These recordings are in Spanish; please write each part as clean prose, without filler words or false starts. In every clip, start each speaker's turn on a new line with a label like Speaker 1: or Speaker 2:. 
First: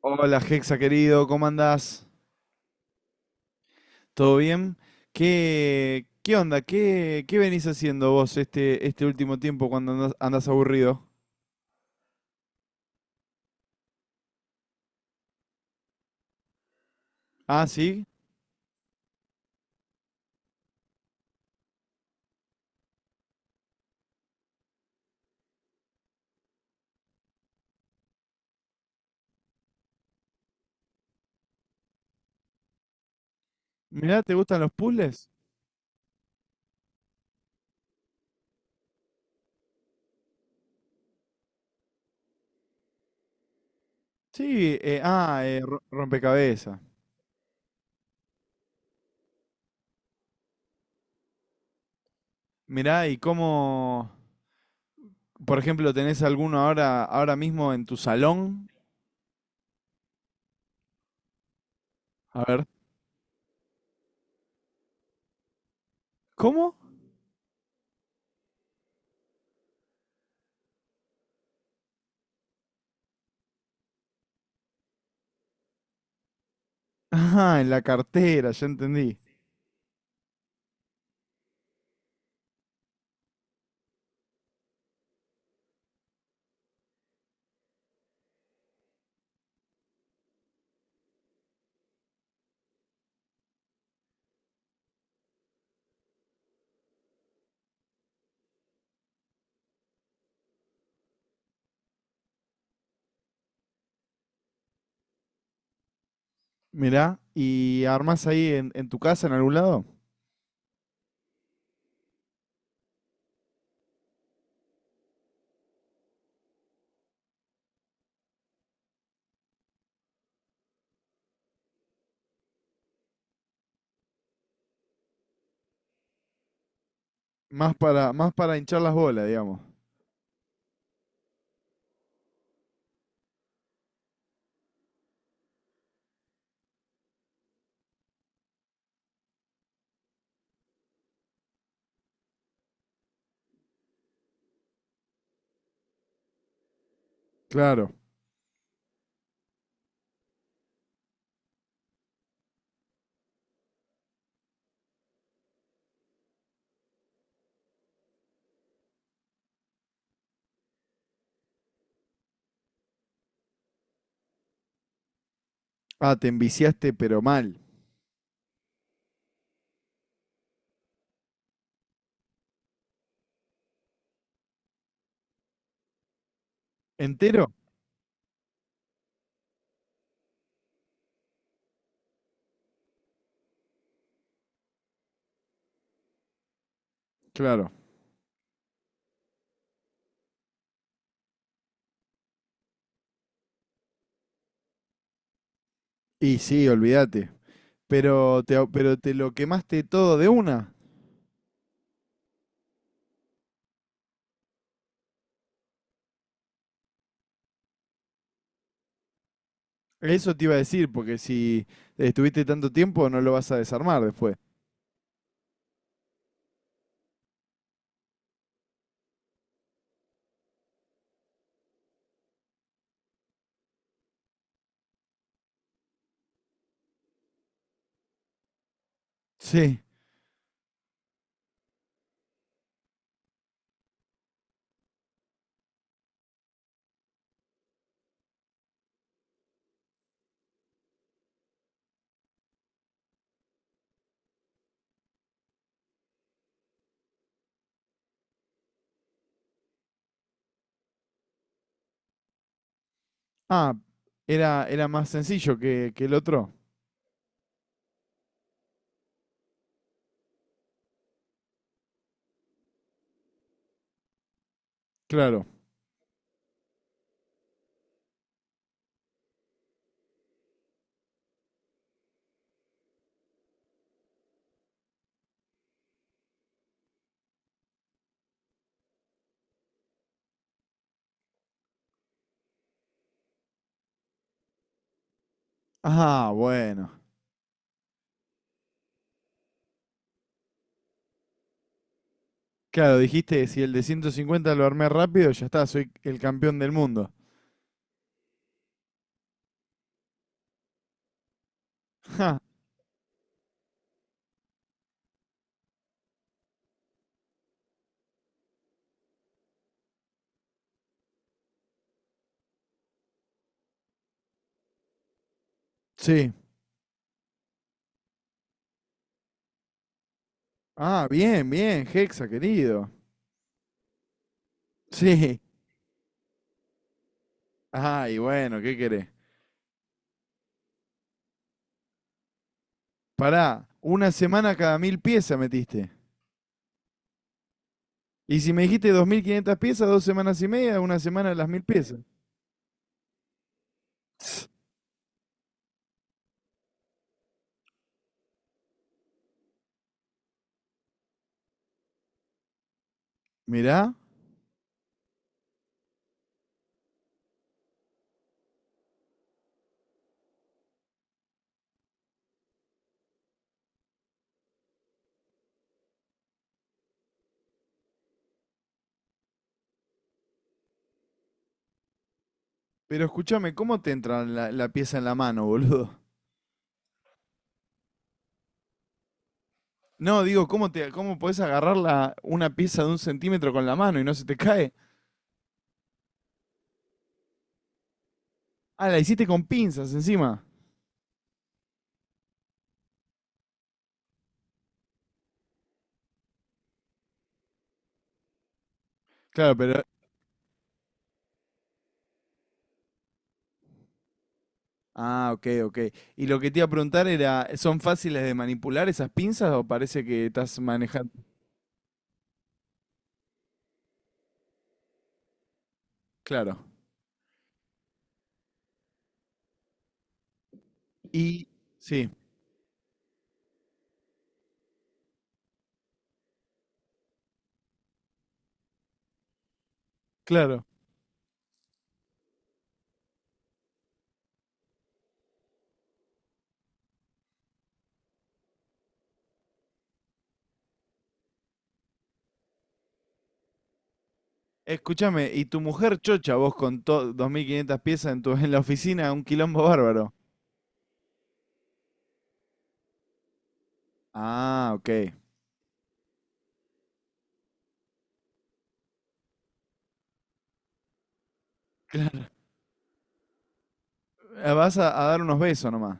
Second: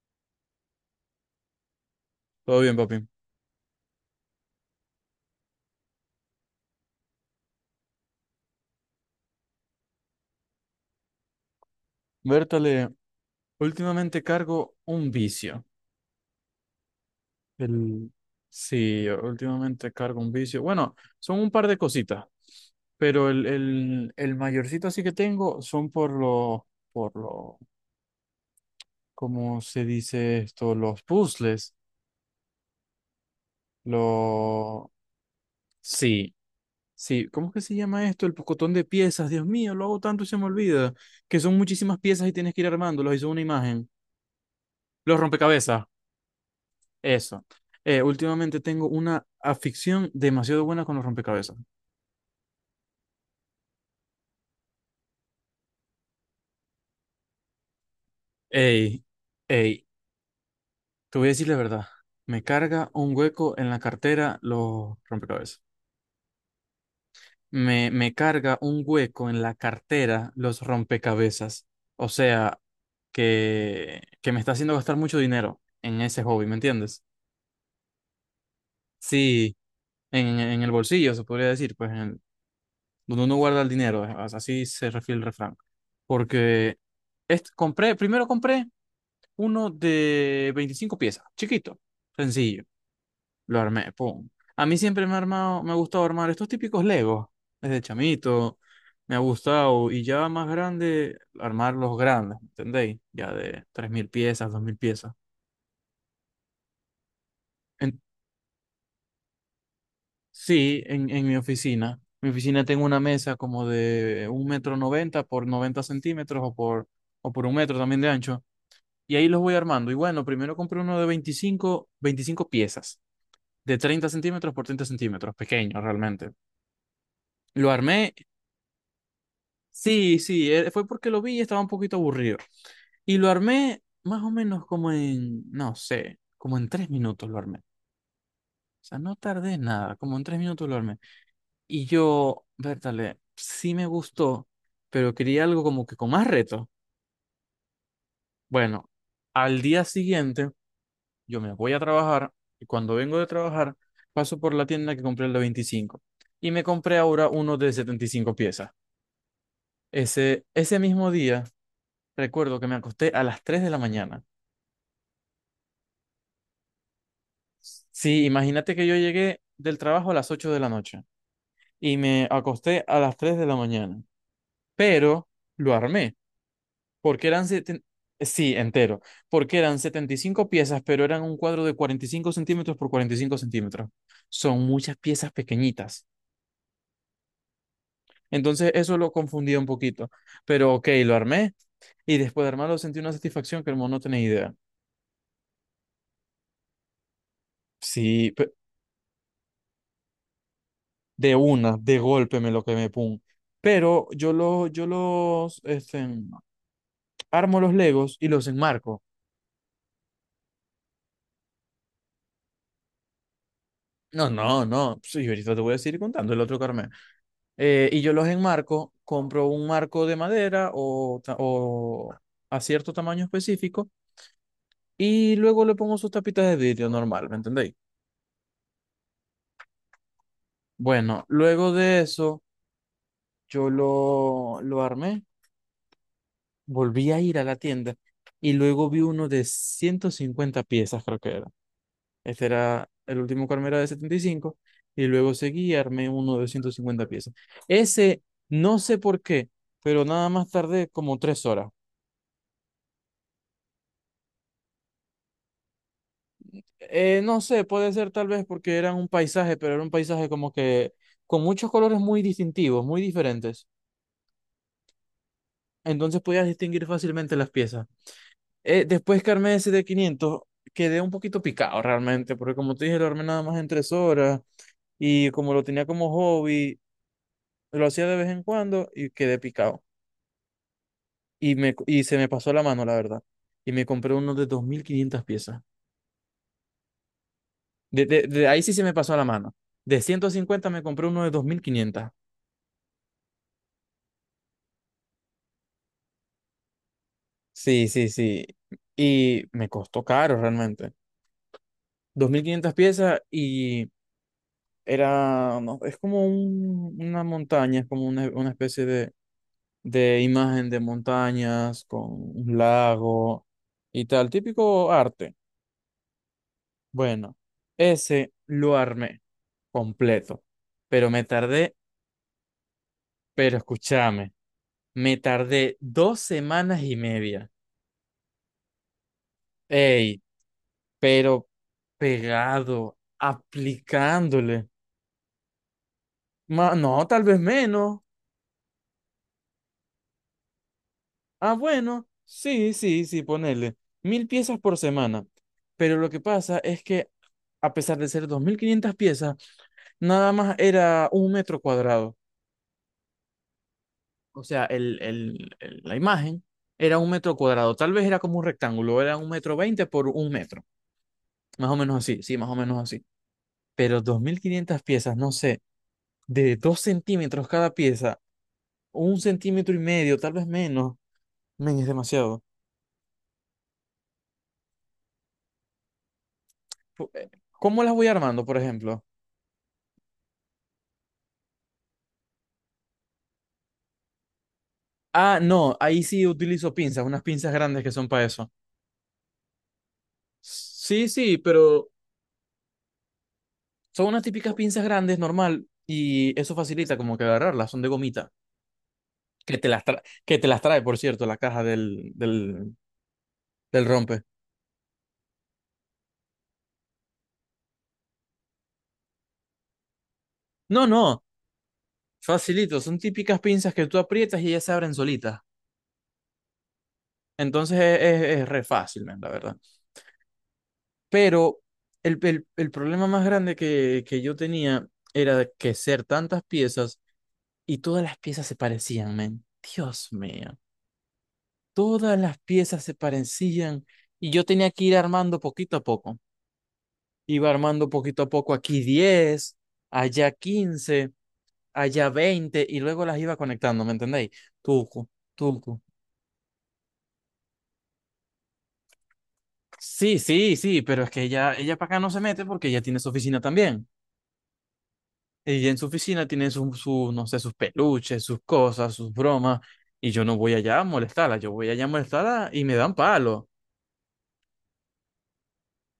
Speaker 1: Hola, Hexa querido, ¿cómo andás?
Speaker 2: Todo bien, papi.
Speaker 1: ¿Todo bien? ¿Qué onda? ¿Qué venís haciendo vos este último tiempo cuando andás aburrido?
Speaker 2: Bertale, últimamente cargo un vicio.
Speaker 1: Ah, sí.
Speaker 2: El... Sí, últimamente cargo un vicio. Bueno, son un par de cositas, pero el mayorcito así que tengo son por los, por lo, ¿cómo se dice esto? Los puzzles.
Speaker 1: Mirá, ¿te gustan los
Speaker 2: Los...
Speaker 1: puzzles?
Speaker 2: Sí, sí. ¿Cómo es que se llama esto? El pocotón de piezas. Dios mío, lo hago tanto y se me olvida. Que son muchísimas piezas y tienes que ir armándolas y son una imagen.
Speaker 1: Sí,
Speaker 2: Los rompecabezas.
Speaker 1: rompecabezas.
Speaker 2: Eso. Últimamente tengo una afición demasiado buena con los rompecabezas.
Speaker 1: Mirá, ¿y cómo, por ejemplo, tenés alguno ahora mismo en tu salón?
Speaker 2: Ey, ey, te voy a decir la verdad. Me
Speaker 1: A ver.
Speaker 2: carga un hueco en la cartera los rompecabezas.
Speaker 1: ¿Cómo?
Speaker 2: Me carga un hueco en la cartera los rompecabezas. O sea, que me está haciendo gastar mucho dinero en ese hobby, ¿me entiendes?
Speaker 1: Ah, en la cartera, ya entendí.
Speaker 2: Sí, en el bolsillo se podría decir, pues donde uno guarda el dinero, así se refiere el refrán. Porque primero compré uno de 25 piezas, chiquito, sencillo. Lo armé, pum. A mí siempre me ha gustado armar estos típicos Legos, desde chamito, me ha gustado, y ya más grande, armar los grandes, ¿me entendéis? Ya de 3000 piezas, 2000 piezas.
Speaker 1: Mirá, ¿y
Speaker 2: En-
Speaker 1: armás ahí en tu casa en algún lado?
Speaker 2: sí, en mi oficina. Mi oficina tengo una mesa como de un metro noventa por 90 centímetros o por un metro también de ancho. Y ahí los voy armando. Y bueno, primero compré uno de veinticinco piezas, de 30 centímetros por 30 centímetros, pequeño realmente. Lo
Speaker 1: Más para,
Speaker 2: armé,
Speaker 1: más para hinchar las bolas, digamos.
Speaker 2: sí, sí, fue porque lo vi y estaba un poquito aburrido. Y lo armé más o menos como en, no sé, como en 3 minutos lo armé. O sea, no tardé nada, como en 3 minutos lo armé. Y yo, Bertale, sí me gustó, pero quería algo como que con más reto.
Speaker 1: Claro.
Speaker 2: Bueno, al día siguiente yo me voy a trabajar y cuando vengo de trabajar paso por la tienda que compré el de 25 y me compré ahora uno de 75 piezas. Ese, ese mismo día recuerdo que me acosté a las 3 de la mañana.
Speaker 1: Ah, te enviciaste, pero mal.
Speaker 2: Sí, imagínate que yo llegué del trabajo a las 8 de la noche y me acosté a las 3 de la mañana, pero lo armé porque eran
Speaker 1: ¿Entero?
Speaker 2: sí, entero, porque eran 75 piezas, pero eran un cuadro de 45 centímetros por 45 centímetros. Son muchas piezas pequeñitas.
Speaker 1: Claro.
Speaker 2: Entonces eso lo confundía un poquito. Pero ok, lo armé y después de armarlo sentí una satisfacción que hermano no tenía idea.
Speaker 1: Y sí, olvídate.
Speaker 2: Sí,
Speaker 1: Pero te, pero te lo quemaste todo de una.
Speaker 2: de una, de golpe me lo quemé, pum. Pero yo, lo, yo los este, armo los Legos y los enmarco.
Speaker 1: Eso te iba a decir, porque si estuviste tanto tiempo no lo vas a desarmar
Speaker 2: No,
Speaker 1: después.
Speaker 2: no, no. Sí, ahorita te voy a seguir contando el otro que armé. Y yo los enmarco, compro un marco de madera o, o a cierto tamaño específico y luego le pongo sus tapitas de vidrio normal, ¿me entendéis?
Speaker 1: Sí.
Speaker 2: Bueno, luego de eso yo lo armé, volví a ir a la tienda y luego vi uno de 150 piezas, creo que era. Este era el último que armé era de setenta y cinco y luego seguí y armé uno de 150 piezas. Ese, no sé por qué, pero nada más tardé como 3 horas.
Speaker 1: Ah, era más sencillo que el otro.
Speaker 2: No sé, puede ser tal vez porque era un paisaje, pero era un paisaje como que con muchos colores muy distintivos, muy diferentes.
Speaker 1: Claro.
Speaker 2: Entonces podías distinguir fácilmente las piezas. Después que armé ese de 500 quedé un poquito picado realmente, porque como te dije, lo armé nada más en 3 horas y como lo tenía como hobby, lo hacía de vez en cuando y quedé picado. Y, me, y se me pasó la mano, la verdad. Y me compré uno de 2500 piezas.
Speaker 1: Ah, bueno.
Speaker 2: De ahí sí se me pasó la mano. De 150 me compré uno de dos mil quinientas.
Speaker 1: Claro, dijiste, si el de 150 lo armé rápido, ya está, soy el campeón del mundo.
Speaker 2: Sí, sí, sí. Y me costó caro realmente. dos
Speaker 1: Ja,
Speaker 2: mil quinientas piezas y era, no, es como una montaña, es como una especie de imagen de montañas con un lago y tal, típico arte.
Speaker 1: sí.
Speaker 2: Bueno, ese lo armé completo,
Speaker 1: Ah,
Speaker 2: pero me
Speaker 1: bien,
Speaker 2: tardé,
Speaker 1: bien, Hexa, querido.
Speaker 2: pero escúchame, me
Speaker 1: Sí.
Speaker 2: tardé 2 semanas y media.
Speaker 1: Ay, bueno, ¿qué querés?
Speaker 2: Ey, pero pegado,
Speaker 1: Pará, una semana
Speaker 2: aplicándole.
Speaker 1: cada 1.000 piezas metiste.
Speaker 2: No, tal vez menos.
Speaker 1: Y si me dijiste 2.500 piezas, 2 semanas y media, una semana las
Speaker 2: Ah,
Speaker 1: 1.000 piezas.
Speaker 2: bueno, sí, sí, sí, ponele. 1000 piezas por semana. Pero lo que pasa es que, a pesar de ser 2500 piezas, nada más era un metro cuadrado.
Speaker 1: Mirá,
Speaker 2: O sea, la imagen era un metro cuadrado. Tal vez era como un rectángulo, era un metro veinte por un metro. Más o menos así, sí, más o menos así. Pero 2500 piezas, no sé, de 2 centímetros cada pieza, un centímetro y medio, tal vez menos. Men, es demasiado.
Speaker 1: pero escúchame, ¿cómo te entra la pieza en la mano, boludo?
Speaker 2: Pu- eh, ¿Cómo las voy armando, por ejemplo?
Speaker 1: No, digo, ¿cómo podés agarrar una pieza de 1 centímetro con la mano y no se te cae?
Speaker 2: Ah, no, ahí sí utilizo pinzas, unas pinzas grandes que son para eso.
Speaker 1: Ah, la hiciste con pinzas encima.
Speaker 2: Sí, sí, pero son unas típicas pinzas grandes, normal, y eso facilita como que agarrarlas, son de gomita,
Speaker 1: Claro, pero.
Speaker 2: que te las trae, por cierto, la caja del rompe.
Speaker 1: Ah, ok, ok. Y lo que te iba a preguntar era, ¿son fáciles de manipular esas pinzas o parece que estás
Speaker 2: No,
Speaker 1: manejando?
Speaker 2: no, facilito, son típicas pinzas que tú aprietas y ellas se abren solitas.
Speaker 1: Claro.
Speaker 2: Entonces es re fácil, man, la verdad.
Speaker 1: Y...
Speaker 2: Pero
Speaker 1: Sí,
Speaker 2: el problema más grande que yo tenía era de que ser tantas piezas y todas las piezas se parecían, men. Dios mío.
Speaker 1: claro.
Speaker 2: Todas las piezas se parecían. Y yo tenía que ir armando poquito a poco. Iba armando poquito a poco aquí 10, allá 15, allá 20 y luego las iba conectando, ¿me entendéis? Tuco,
Speaker 1: Escúchame, y tu
Speaker 2: tuco.
Speaker 1: mujer chocha vos con 2.500 piezas en la oficina, un quilombo bárbaro.
Speaker 2: Sí, sí, sí, pero es que ella para acá no se mete porque ella tiene su oficina también.
Speaker 1: Ah, ok.
Speaker 2: Ella en su oficina tiene su, su, no sé, sus peluches, sus cosas, sus bromas, y yo no voy allá a molestarla, yo voy allá a molestarla y me dan palo.
Speaker 1: Vas a dar unos besos nomás,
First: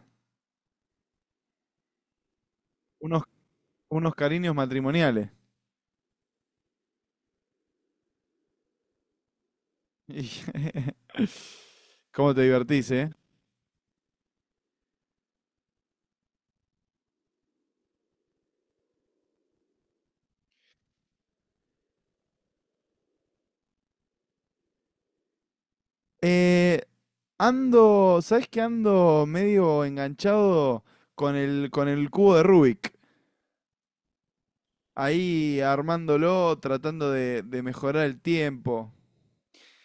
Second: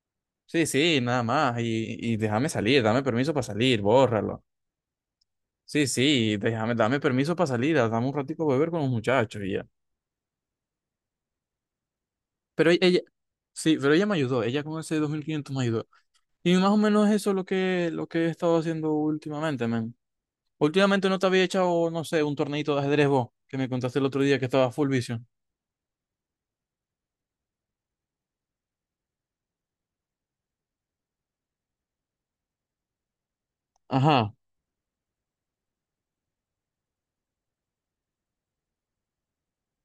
Speaker 2: Sí, sí, nada más. Y déjame salir, dame
Speaker 1: unos,
Speaker 2: permiso para salir,
Speaker 1: unos
Speaker 2: bórralo.
Speaker 1: cariños matrimoniales.
Speaker 2: Sí, sí, déjame, dame permiso para salir, dame un ratico a beber con los muchachos y ya.
Speaker 1: Y- ¿Cómo te
Speaker 2: Pero
Speaker 1: divertís,
Speaker 2: ella,
Speaker 1: eh?
Speaker 2: sí, pero ella me ayudó, ella con ese 2500 me ayudó. Y más o menos eso es lo que he estado haciendo últimamente, men. Últimamente no te había echado, no sé, un torneito de ajedrez vos, que me contaste el otro día que estaba full vision.
Speaker 1: Eh, ando, ¿sabés que ando medio enganchado con el cubo de Rubik?
Speaker 2: Ajá,
Speaker 1: Ahí armándolo, tratando de mejorar el tiempo.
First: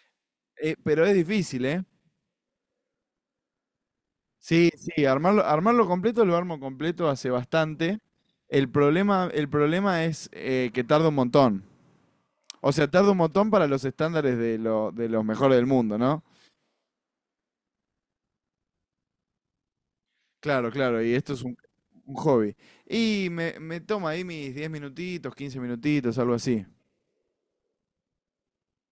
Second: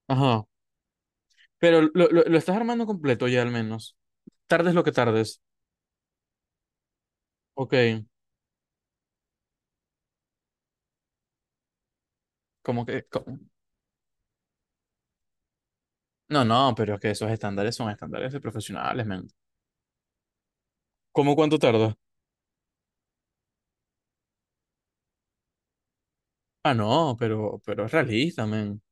Speaker 2: ajá.
Speaker 1: Pero es difícil,
Speaker 2: Pero
Speaker 1: ¿eh?
Speaker 2: lo estás armando completo ya al menos.
Speaker 1: Sí,
Speaker 2: Tardes lo que
Speaker 1: sí,
Speaker 2: tardes.
Speaker 1: armarlo, armarlo completo, lo armo completo hace
Speaker 2: Ok,
Speaker 1: bastante. El problema es que tarda un montón. O
Speaker 2: como
Speaker 1: sea,
Speaker 2: que,
Speaker 1: tarda un
Speaker 2: co-
Speaker 1: montón para los estándares de los mejores del mundo, ¿no?
Speaker 2: no, no, pero es que esos estándares son estándares de profesionales, men.
Speaker 1: Claro, claro, y esto
Speaker 2: ¿Cómo
Speaker 1: es un,
Speaker 2: cuánto tardas?
Speaker 1: un hobby. Y me toma ahí mis 10 minutitos, 15 minutitos, algo así.
Speaker 2: Ah, no, pero es realista, men.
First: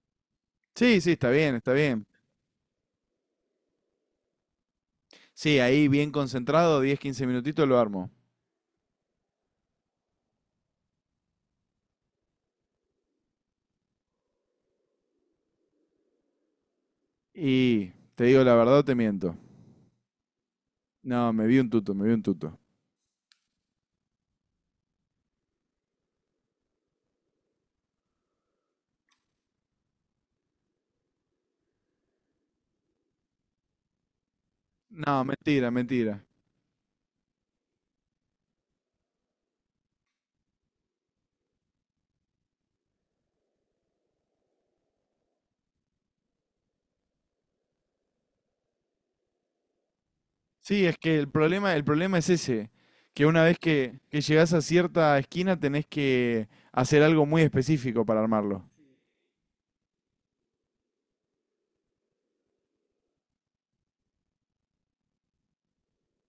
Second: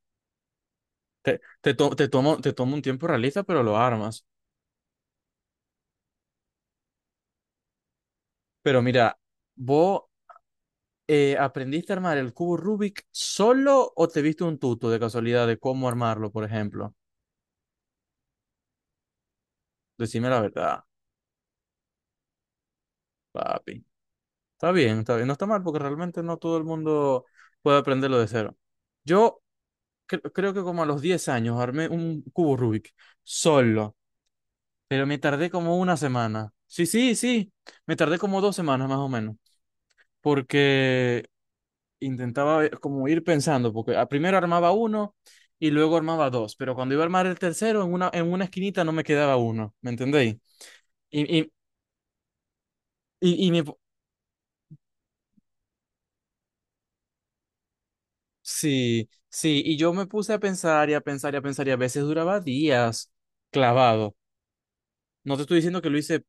Speaker 1: Sí, sí, está
Speaker 2: Te,
Speaker 1: bien, está
Speaker 2: te, to-
Speaker 1: bien.
Speaker 2: te tomo, te tomo un tiempo realista, pero lo armas.
Speaker 1: Sí, ahí bien concentrado, 10, 15 minutitos lo armo.
Speaker 2: Pero mira, ¿vos aprendiste a armar el cubo Rubik solo o te viste un tuto de casualidad de cómo armarlo, por ejemplo?
Speaker 1: Y te digo la verdad, o te miento.
Speaker 2: Decime la verdad,
Speaker 1: No, me vi un tuto, me vi un tuto.
Speaker 2: papi. Está bien, está bien. No está mal porque realmente no todo el mundo puede aprenderlo de cero. Yo creo que como a los 10 años armé un cubo Rubik solo. Pero me
Speaker 1: No,
Speaker 2: tardé
Speaker 1: mentira,
Speaker 2: como una
Speaker 1: mentira.
Speaker 2: semana. Sí, sí, sí. Me tardé como 2 semanas más o menos. Porque intentaba como ir pensando, porque primero armaba uno y luego armaba dos. Pero cuando iba a armar el tercero, en una esquinita no me quedaba uno. ¿Me entendéis?
Speaker 1: Sí, es que
Speaker 2: Y, y,
Speaker 1: el problema es ese, que una
Speaker 2: y, y
Speaker 1: vez
Speaker 2: me, pu-
Speaker 1: que llegás a cierta esquina tenés que hacer algo muy específico para armarlo.
Speaker 2: sí, sí, y yo me puse a pensar y a pensar y a pensar y a veces duraba días clavado. No te estoy diciendo que lo hice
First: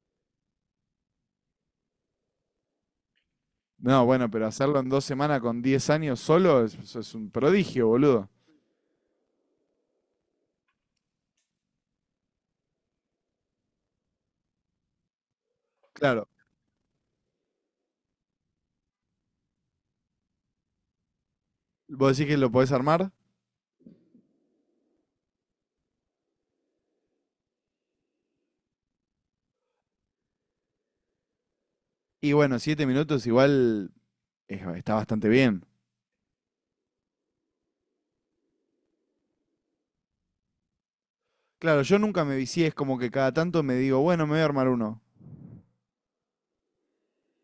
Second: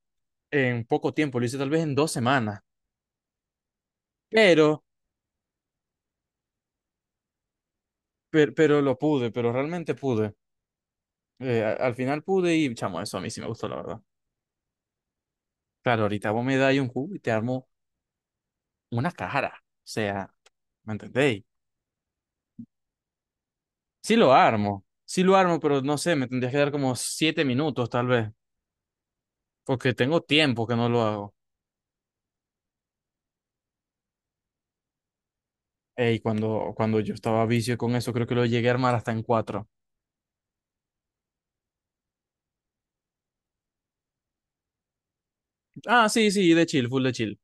Speaker 2: en poco tiempo, lo hice tal vez en 2 semanas,
Speaker 1: No, bueno, pero hacerlo
Speaker 2: pero
Speaker 1: en 2 semanas con 10 años solo es, eso es un prodigio, boludo.
Speaker 2: pero lo pude, pero realmente pude. Al final pude y, chamo, eso a mí sí me gustó, la verdad. Claro,
Speaker 1: Claro,
Speaker 2: ahorita vos me dais un cubo y te armo una cara. O sea, ¿me entendéis?
Speaker 1: vos decís que lo podés armar
Speaker 2: Sí lo armo, pero no sé, me tendrías que dar como 7 minutos tal vez, porque tengo tiempo que no lo hago.
Speaker 1: y bueno, 7 minutos igual está bastante bien.
Speaker 2: Ey, cuando yo estaba a vicio con eso, creo que lo llegué a armar hasta en cuatro.
Speaker 1: Claro, yo nunca me vicié, es como que cada tanto me digo, bueno, me voy a armar uno.
Speaker 2: Ah, sí, sí, de chill, full de chill.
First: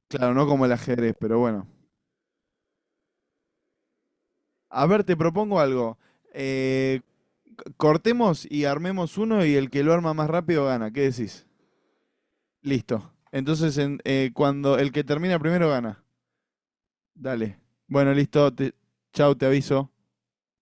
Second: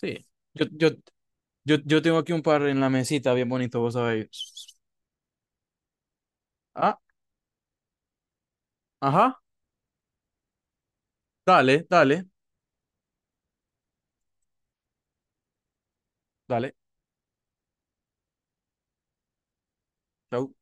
Speaker 2: Sí.
Speaker 1: Claro, no como
Speaker 2: Yo,
Speaker 1: el
Speaker 2: yo,
Speaker 1: ajedrez, pero bueno.
Speaker 2: yo tengo aquí un par en la mesita, bien bonito, vos sabéis.
Speaker 1: A ver, te propongo algo.
Speaker 2: Ah,
Speaker 1: Eh, Cortemos y armemos
Speaker 2: ajá,
Speaker 1: uno y el que lo arma más rápido gana. ¿Qué decís?
Speaker 2: dale, dale.
Speaker 1: Listo. Entonces, cuando el que termina primero gana.
Speaker 2: Dale,
Speaker 1: Dale. Bueno, listo. Chau, te aviso.
Speaker 2: chau.